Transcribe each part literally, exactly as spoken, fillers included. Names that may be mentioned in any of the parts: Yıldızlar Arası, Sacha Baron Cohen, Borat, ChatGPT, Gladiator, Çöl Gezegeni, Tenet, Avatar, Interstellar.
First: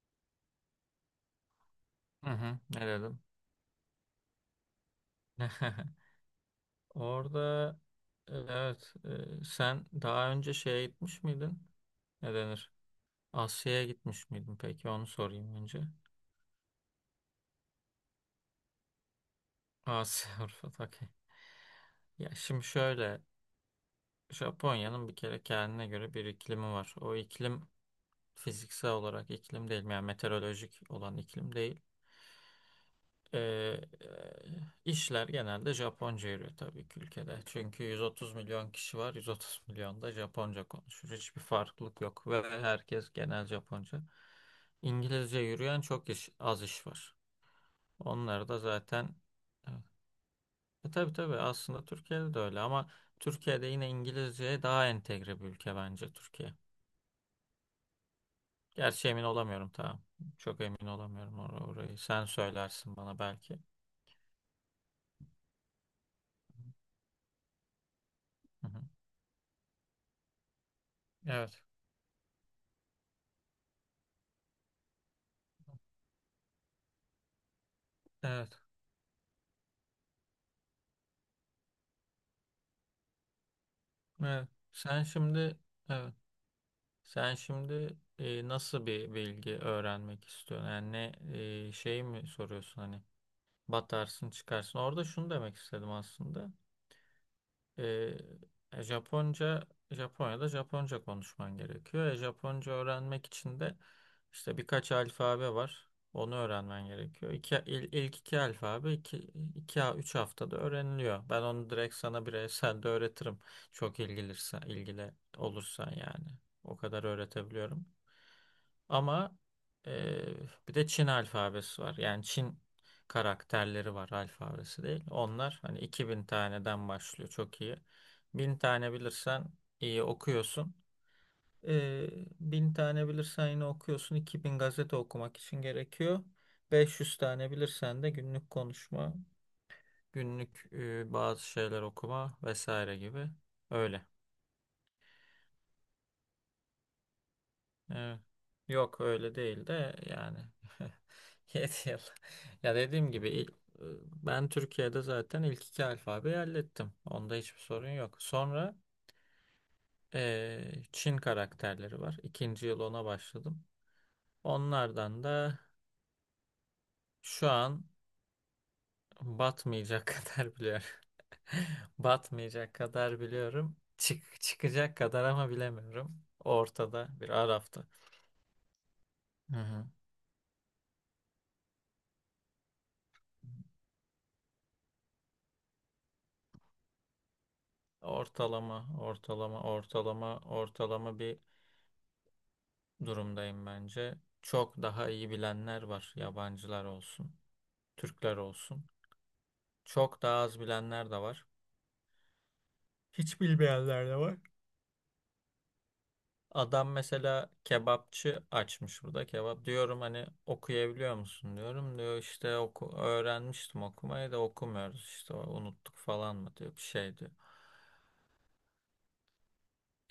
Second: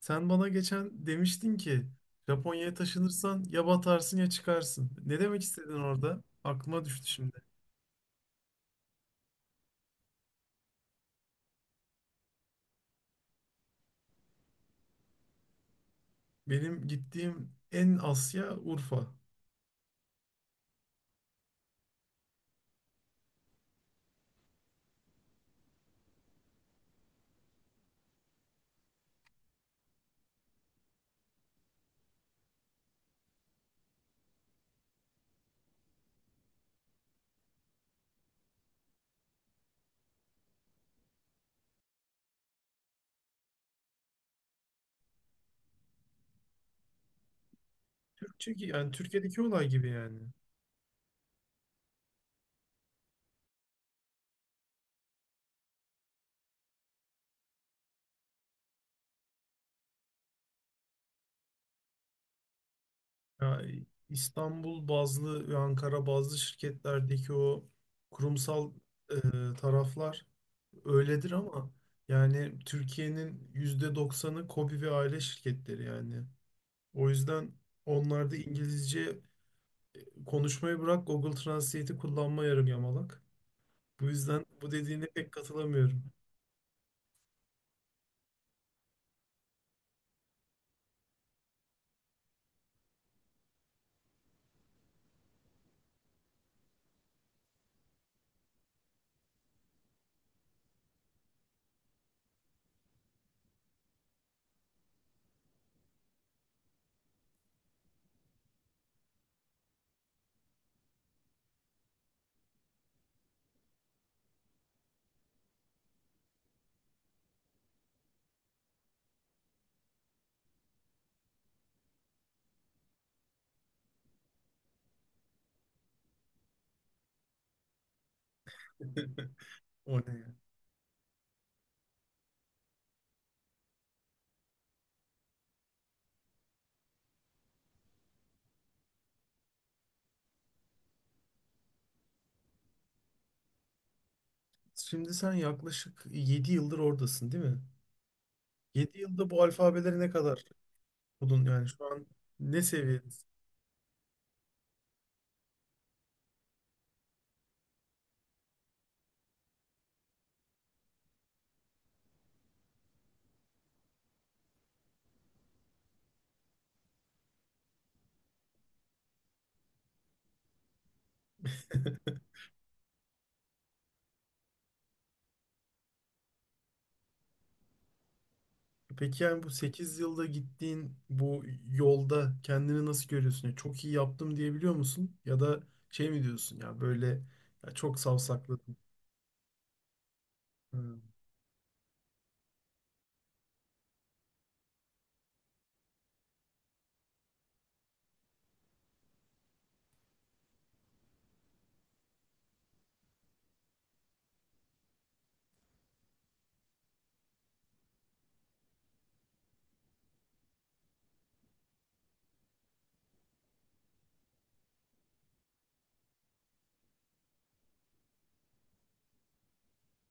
Sen bana geçen demiştin ki Hı hı, Japonya'ya ne dedim? taşınırsan ya batarsın ya çıkarsın. Ne demek istedin orada? Aklıma düştü şimdi. Orada e, evet. e, sen daha önce şeye gitmiş miydin? Ne denir? Asya'ya gitmiş miydin peki? Onu sorayım önce. Benim gittiğim en Asya Urfa. Asya Avrupa okey. Ya şimdi şöyle, Japonya'nın bir kere kendine göre bir iklimi var. O iklim fiziksel olarak iklim değil, yani meteorolojik olan iklim değil. Ee, işler genelde Japonca yürüyor tabii ki ülkede. Çünkü yüz otuz milyon kişi var. yüz otuz milyon da Japonca konuşur. Hiçbir farklılık yok ve herkes genel Japonca. İngilizce yürüyen çok iş, az iş var. Onlar Türkçe da ki yani zaten Türkiye'deki olay evet. gibi yani. e, tabii tabii, aslında Türkiye'de de öyle ama Türkiye'de yine İngilizceye daha entegre bir ülke bence Türkiye. Gerçi emin olamıyorum, tamam. Çok emin olamıyorum or- orayı. Sen söylersin bana belki. Ya İstanbul bazlı ve Ankara bazlı şirketlerdeki o Hı kurumsal hı. e, taraflar öyledir Evet. ama yani Türkiye'nin yüzde doksanı KOBİ ve aile şirketleri yani. O yüzden onlarda Evet. İngilizce konuşmayı bırak, Google Translate'i kullanma yarım yamalak. Bu yüzden Evet. bu Sen dediğine pek şimdi katılamıyorum. evet. Sen şimdi e, nasıl bir bilgi öğrenmek istiyorsun? Yani ne, e, şey mi soruyorsun, hani batarsın çıkarsın. Orada şunu demek istedim aslında. Ee, e, Japonca Japonya'da Japonca konuşman gerekiyor. E, Japonca öğrenmek için de işte birkaç alfabe var. Onu öğrenmen gerekiyor. İki, il- ilk iki alfabe iki, iki, üç haftada öğreniliyor. Ben onu direkt sana bireysel de öğretirim. Çok ilgilirsen, ilgili olursan yani. O kadar öğretebiliyorum. Ama eee, bir de Çin alfabesi var. Yani Çin karakterleri var, alfabesi değil. Onlar hani iki bin taneden başlıyor, çok iyi. bin tane bilirsen O iyi ne ya? okuyorsun. Eee bin tane bilirsen yine okuyorsun. iki bin gazete okumak için gerekiyor. beş yüz tane bilirsen de günlük konuşma, günlük eee, bazı şeyler okuma vesaire gibi. Öyle. Şimdi sen yaklaşık yedi yıldır oradasın değil mi? Evet. Yedi Yok yılda öyle bu değil de alfabeleri ne yani, kadar buldun, yani yedi şu yıl. an ne Ya dediğim seviyedesin? gibi il- e, ben Türkiye'de zaten ilk iki alfabeyi hallettim. Onda hiçbir sorun yok. Sonra eee, Çin karakterleri var. İkinci yıl ona başladım. Onlardan da şu an batmayacak kadar biliyorum. Batmayacak kadar biliyorum. Çık, çıkacak kadar ama bilemiyorum. Ortada, bir arafta. Peki yani bu Hı hı. sekiz yılda gittiğin bu yolda kendini nasıl görüyorsun? Yani çok iyi yaptım diyebiliyor musun? Ya da şey mi diyorsun, ya böyle ya çok savsakladım. Ortalama, ortalama, ortalama, Ha, ortalama bir durumdayım bence. Çok daha iyi bilenler var. Yabancılar olsun, Türkler olsun. Çok daha az bilenler de var. Hiç bilmeyenler de var. Adam mesela kebapçı açmış burada, kebap. Diyorum hani okuyabiliyor musun diyorum. Diyor işte oku öğrenmiştim okumayı da okumuyoruz işte unuttuk falan mı diyor bir şey diyor.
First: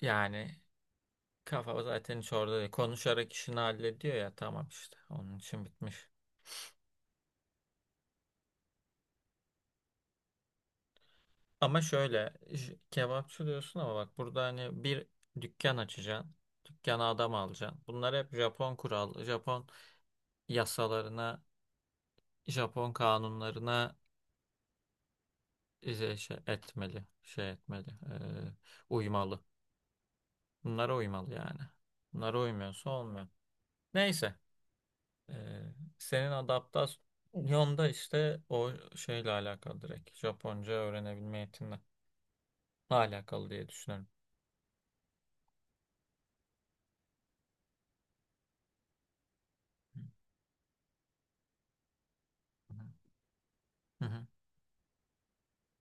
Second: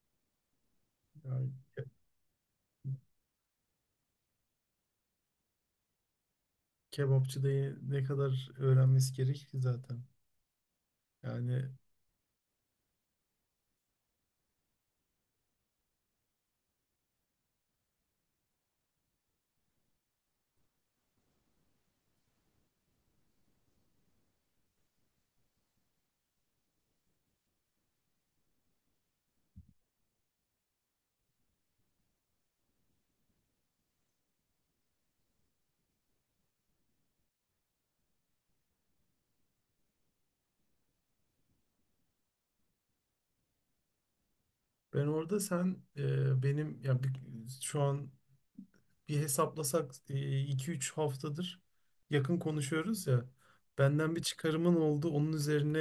Yani yani kafa zaten hiç orada değil. Konuşarak işini hallediyor ya, tamam işte onun için bitmiş. kebapçıda ne kadar öğrenmesi gerek ki zaten. Yani Ama şöyle, j- kebapçı diyorsun ama bak burada hani bir dükkan açacaksın. Dükkana adam alacaksın. Bunlar hep Japon kural, Japon yasalarına, Japon kanunlarına e, şey, şey etmeli, şey etmeli, eee, uymalı. Bunlara uymalı yani. Bunlara uymuyorsa olmuyor. Neyse, eee, senin adaptasyonda işte o şeyle alakalı direkt. Japonca öğrenebilme yetinle alakalı diye düşünüyorum. ben orada sen e, benim ya bir- şu an bir hesaplasak e, iki üç haftadır yakın Hı hı. konuşuyoruz ya. Hı Benden bir hı. çıkarımın oldu. Onun üzerine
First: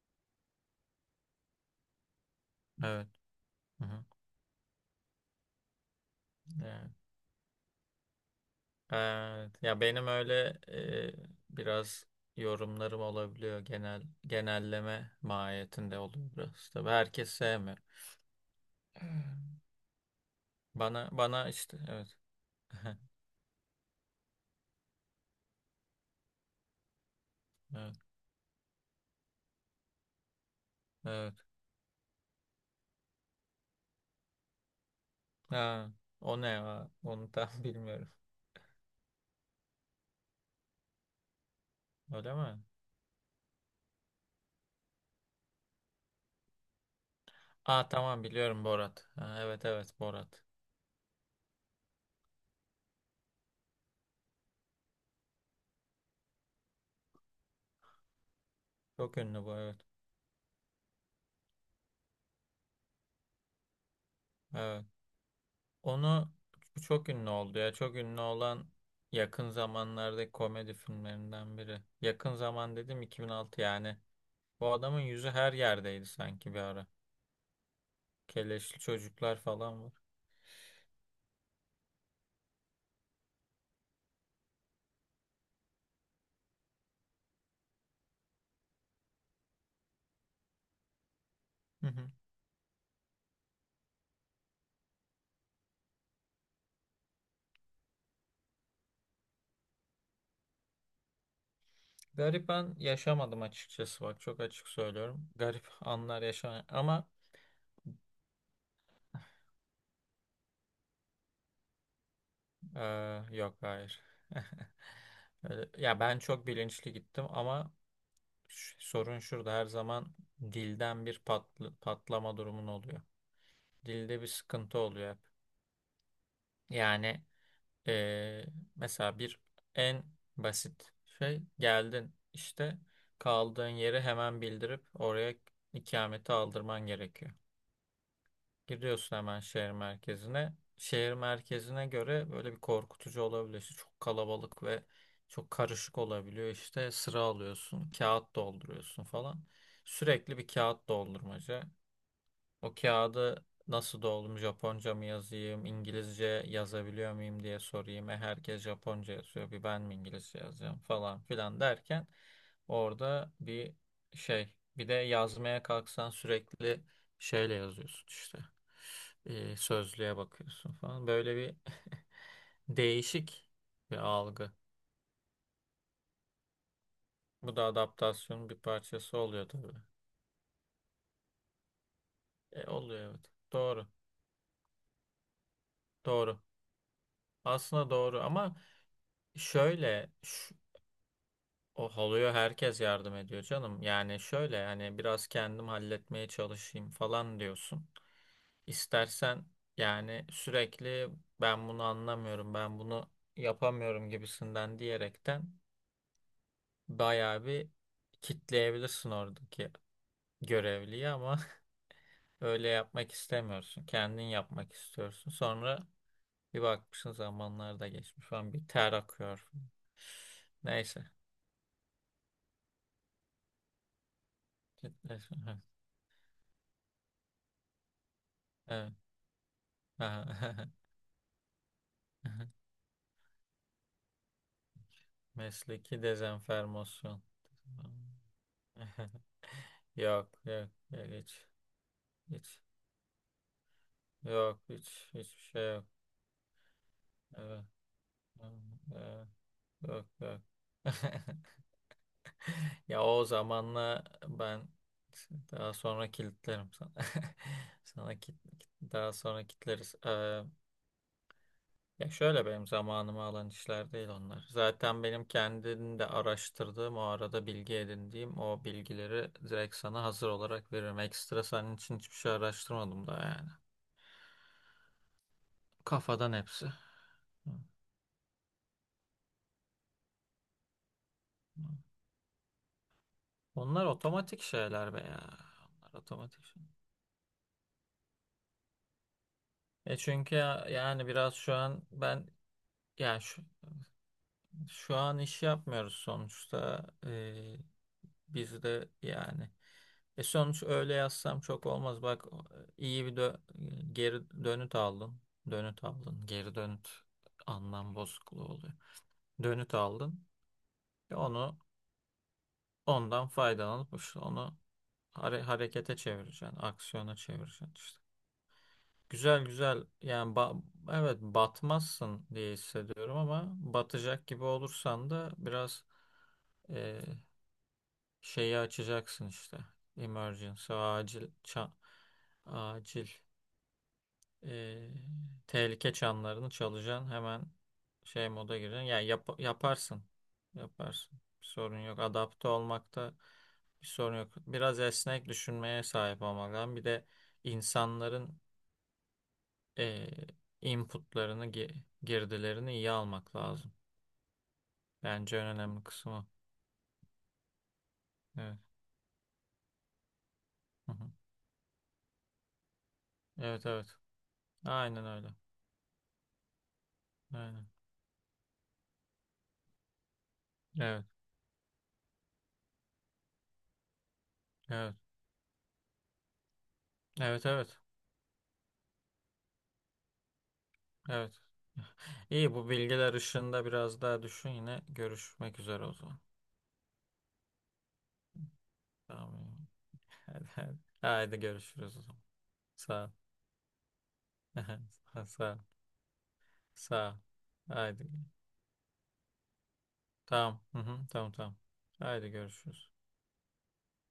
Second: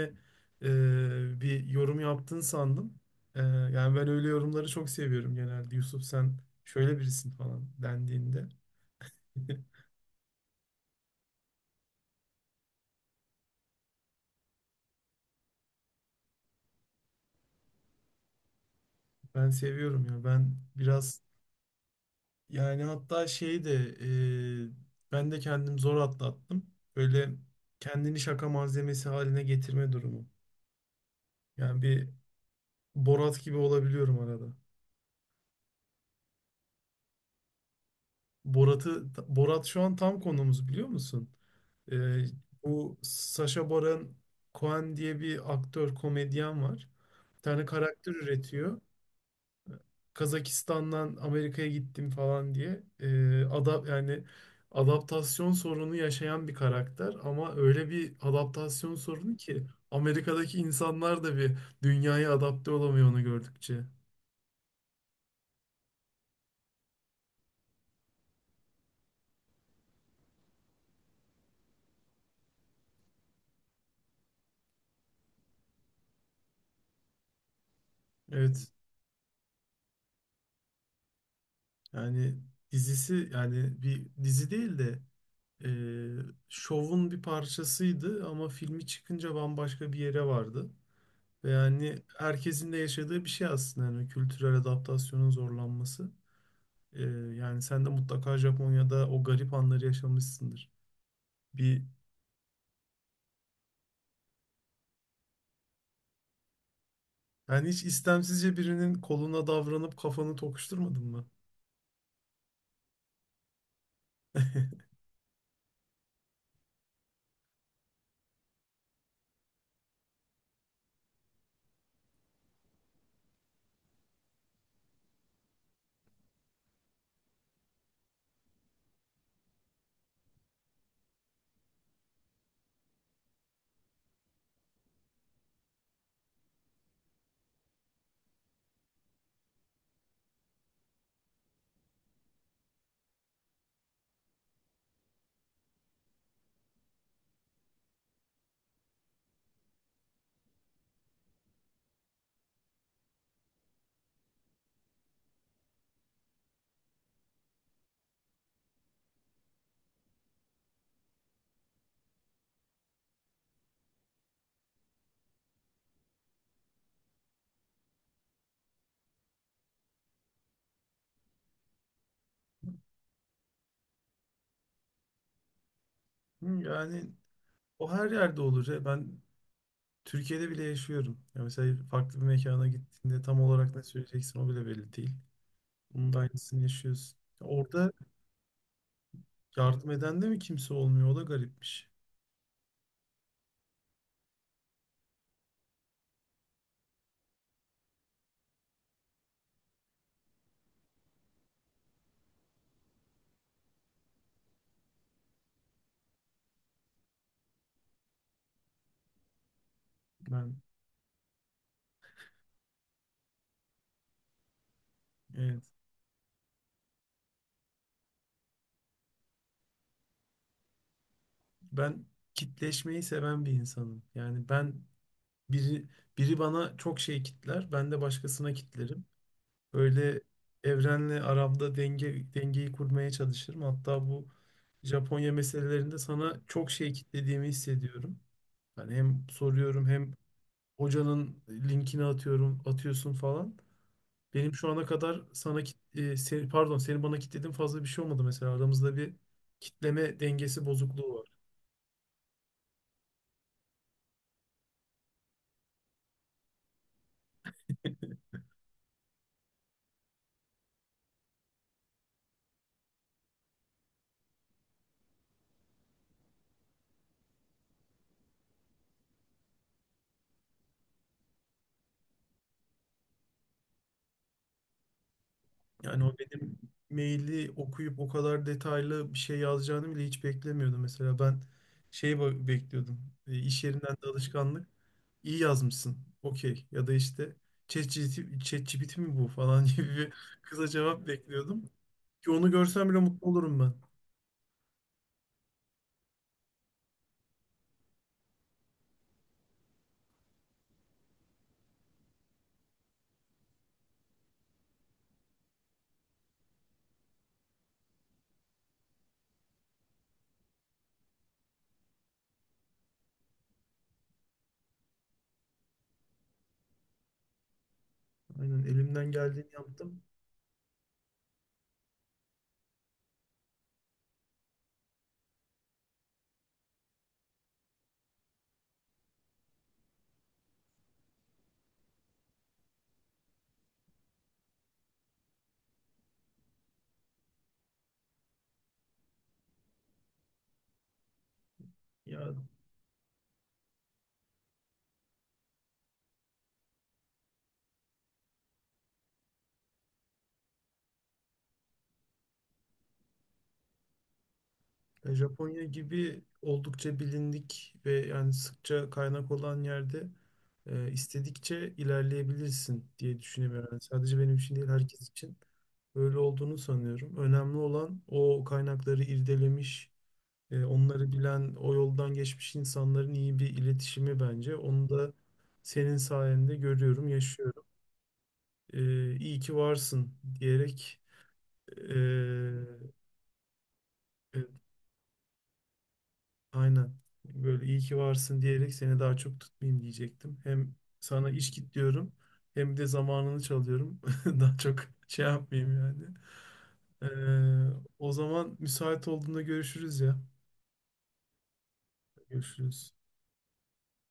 e, bir yorum yaptın sandım. Evet. E, Hı yani hı. ben öyle yorumları çok seviyorum genelde. Yusuf sen Ee, şöyle birisin falan dendiğinde. evet. Ya benim öyle, e, biraz yorumlarım olabiliyor, genel genelleme mahiyetinde oluyor biraz. Tabii herkes sevmiyor. Ben seviyorum ya. Ben Bana biraz bana işte evet. yani hatta şey de e, ben de kendim zor atlattım. Böyle Evet. kendini şaka malzemesi haline getirme durumu. Evet. Yani bir Borat gibi olabiliyorum arada. Ha, o ne ya? Onu tam bilmiyorum. Borat'ı Borat şu an tam konumuz, biliyor musun? E, Öyle mi? bu Sacha Baron Cohen diye bir aktör komedyen var. Bir tane Aa karakter tamam, biliyorum üretiyor. Borat. Ha, evet evet, Borat. Kazakistan'dan Amerika'ya gittim falan diye e, ada yani adaptasyon sorunu yaşayan bir karakter, ama öyle bir adaptasyon Çok sorunu ünlü bu, ki evet. Amerika'daki insanlar da bir dünyaya adapte olamıyor onu gördükçe. Evet. Onu, bu çok ünlü oldu ya. Çok ünlü olan yakın zamanlardaki komedi filmlerinden biri. Yakın zaman dedim, iki bin altı yani. Bu adamın yüzü her yerdeydi sanki bir ara. Evet, Keleşli çocuklar falan var. yani dizisi, yani bir dizi değil de e, şovun bir parçasıydı ama filmi çıkınca bambaşka bir yere vardı. Ve Hı yani hı. herkesin de yaşadığı bir şey aslında, yani kültürel adaptasyonun zorlanması. Ee, yani sen de mutlaka Japonya'da o garip anları yaşamışsındır. Bir Garip an yaşamadım açıkçası, bak çok açık söylüyorum. Garip anlar yaşamadım ama Yani hiç istemsizce birinin koluna davranıp kafanı tokuşturmadın mı? eee, yok, hayır. Öyle- Ya ben çok bilinçli gittim ama ş- sorun şurada, her zaman dilden bir patl- patlama durumun oluyor. Dilde bir sıkıntı oluyor hep. Yani Ee, mesela bir en basit şey, geldin işte, kaldığın yeri hemen bildirip oraya ikameti aldırman gerekiyor. Giriyorsun hemen şehir merkezine. Şehir merkezine göre böyle bir korkutucu olabiliyor. İşte çok kalabalık ve çok karışık olabiliyor. İşte sıra alıyorsun, kağıt dolduruyorsun falan. Sürekli bir kağıt doldurmaca. O kağıdı nasıl doldum? Japonca mı yazayım? İngilizce yazabiliyor muyum diye sorayım. E herkes Japonca yazıyor. Bir ben mi İngilizce yazacağım falan filan derken orada bir şey. Bir de yazmaya kalksan sürekli şeyle yazıyorsun işte. E, sözlüğe bakıyorsun falan. Böyle bir değişik bir algı. Hı, yani Bu da o her yerde adaptasyonun bir olur ya. parçası Ben oluyor tabii. Türkiye'de bile yaşıyorum. Ya mesela farklı bir E, mekana oluyor gittiğinde evet. tam olarak ne Doğru. söyleyeceksin o bile belli değil. Bunun da Doğru. aynısını yaşıyorsun. Ya, Aslında orada doğru ama yardım Şöyle, eden de mi şu- kimse olmuyor? O da garipmiş. o oluyor, herkes yardım ediyor canım. Yani şöyle, yani biraz kendim halletmeye çalışayım falan diyorsun. İstersen yani sürekli ben bunu anlamıyorum, ben bunu yapamıyorum gibisinden diyerekten bayağı bir kitleyebilirsin oradaki Ben görevliyi ama öyle yapmak istemiyorsun. Kendin yapmak istiyorsun. evet. Sonra bir bakmışsın zamanlar da geçmiş falan, bir ter akıyor. Neyse. Ben kitleşmeyi seven bir insanım. Yani ben, Kitlesin. Biri, biri bana çok şey kitler, ben de başkasına Evet. kitlerim. Böyle Aha. evrenle aramda denge, dengeyi kurmaya çalışırım. Hatta bu Japonya meselelerinde Mesleki sana çok şey dezenformasyon. kitlediğimi hissediyorum. Hani hem soruyorum, hem Yok, yok, yok, hocanın hiç, linkini hiç. atıyorum, atıyorsun falan. Benim Yok, şu ana hiç, kadar hiçbir sana şey kit- yok. e, seni, pardon seni bana kitlediğim Evet, fazla bir şey olmadı mesela. Aramızda bir evet, yok, kitleme yok. dengesi bozukluğu var. Ya o zamanla ben daha sonra kilitlerim sana. Sana kit, kit- daha sonra kilitleriz. Ee, Ya şöyle, benim zamanımı alan işler değil onlar. Zaten benim kendim de araştırdığım, o arada bilgi edindiğim o bilgileri direkt sana hazır olarak veririm. Ekstra senin için hiçbir şey araştırmadım da yani. Yani o Kafadan benim hepsi. Hı, maili okuyup o kadar detaylı bir şey yazacağını bile hiç beklemiyordum. Mesela ben hı. şey ba- bekliyordum. E, iş Onlar yerinden de otomatik alışkanlık. şeyler be ya. İyi Onlar yazmışsın. otomatik şey. Okey. Ya da işte ChatGPT ChatGPT mi bu falan gibi E bir çünkü kısa ya- cevap yani biraz şu bekliyordum. an ben, Ki onu görsem bile yani mutlu şu, olurum ben. şu an iş yapmıyoruz sonuçta. Bizde yani. E sonuç öyle yazsam çok olmaz. Bak iyi bir dö- geri dönüt aldın. Dönüt aldın. Geri dönüt anlam bozukluğu oluyor. Dönüt aldın. E onu, ondan faydalanıp işte onu hare- harekete çevireceksin. Aksiyona çevireceksin işte. Aynen elimden Güzel geldiğini güzel yaptım. yani ba- evet, batmazsın diye hissediyorum ama batacak gibi olursan da biraz e, şeyi açacaksın işte. Emergency, acil, ça- acil, e, tehlike çanlarını çalacaksın. Hemen şey moda gireceksin. Yani yap- yaparsın. Yaparsın. Bir sorun yok. Ya Adapte olmakta bir sorun yok. Biraz esnek düşünmeye sahip olmak lazım. Bir de insanların e, inputlarını, gi- girdilerini iyi almak lazım. E, Bence en Japonya önemli kısmı gibi o. oldukça bilindik ve yani Evet. sıkça kaynak olan yerde e, Hı hı. istedikçe ilerleyebilirsin diye Evet düşünüyorum. Yani evet. sadece benim için değil, Aynen herkes öyle. için öyle olduğunu sanıyorum. Önemli Aynen. olan o kaynakları irdelemiş, e, Evet. onları bilen, o yoldan geçmiş insanların iyi bir iletişimi bence. Onu Evet. da senin sayende görüyorum, Evet yaşıyorum. evet. E, iyi ki varsın diyerek Evet. e, İyi, bu bilgiler ışığında biraz daha e, düşün, yine görüşmek üzere o zaman. aynen. Böyle iyi ki varsın diyerek seni daha çok Tamam. tutmayayım diyecektim. Hadi, Hem hadi. sana Haydi iş git görüşürüz o diyorum zaman. hem de Sağ ol. zamanını çalıyorum. Daha çok şey Sağ ol. yapmayayım yani. Ee, Sağ ol. Haydi. O zaman müsait olduğunda görüşürüz ya. Tamam. Hı hı. Tamam tamam. Haydi görüşürüz. Görüşürüz.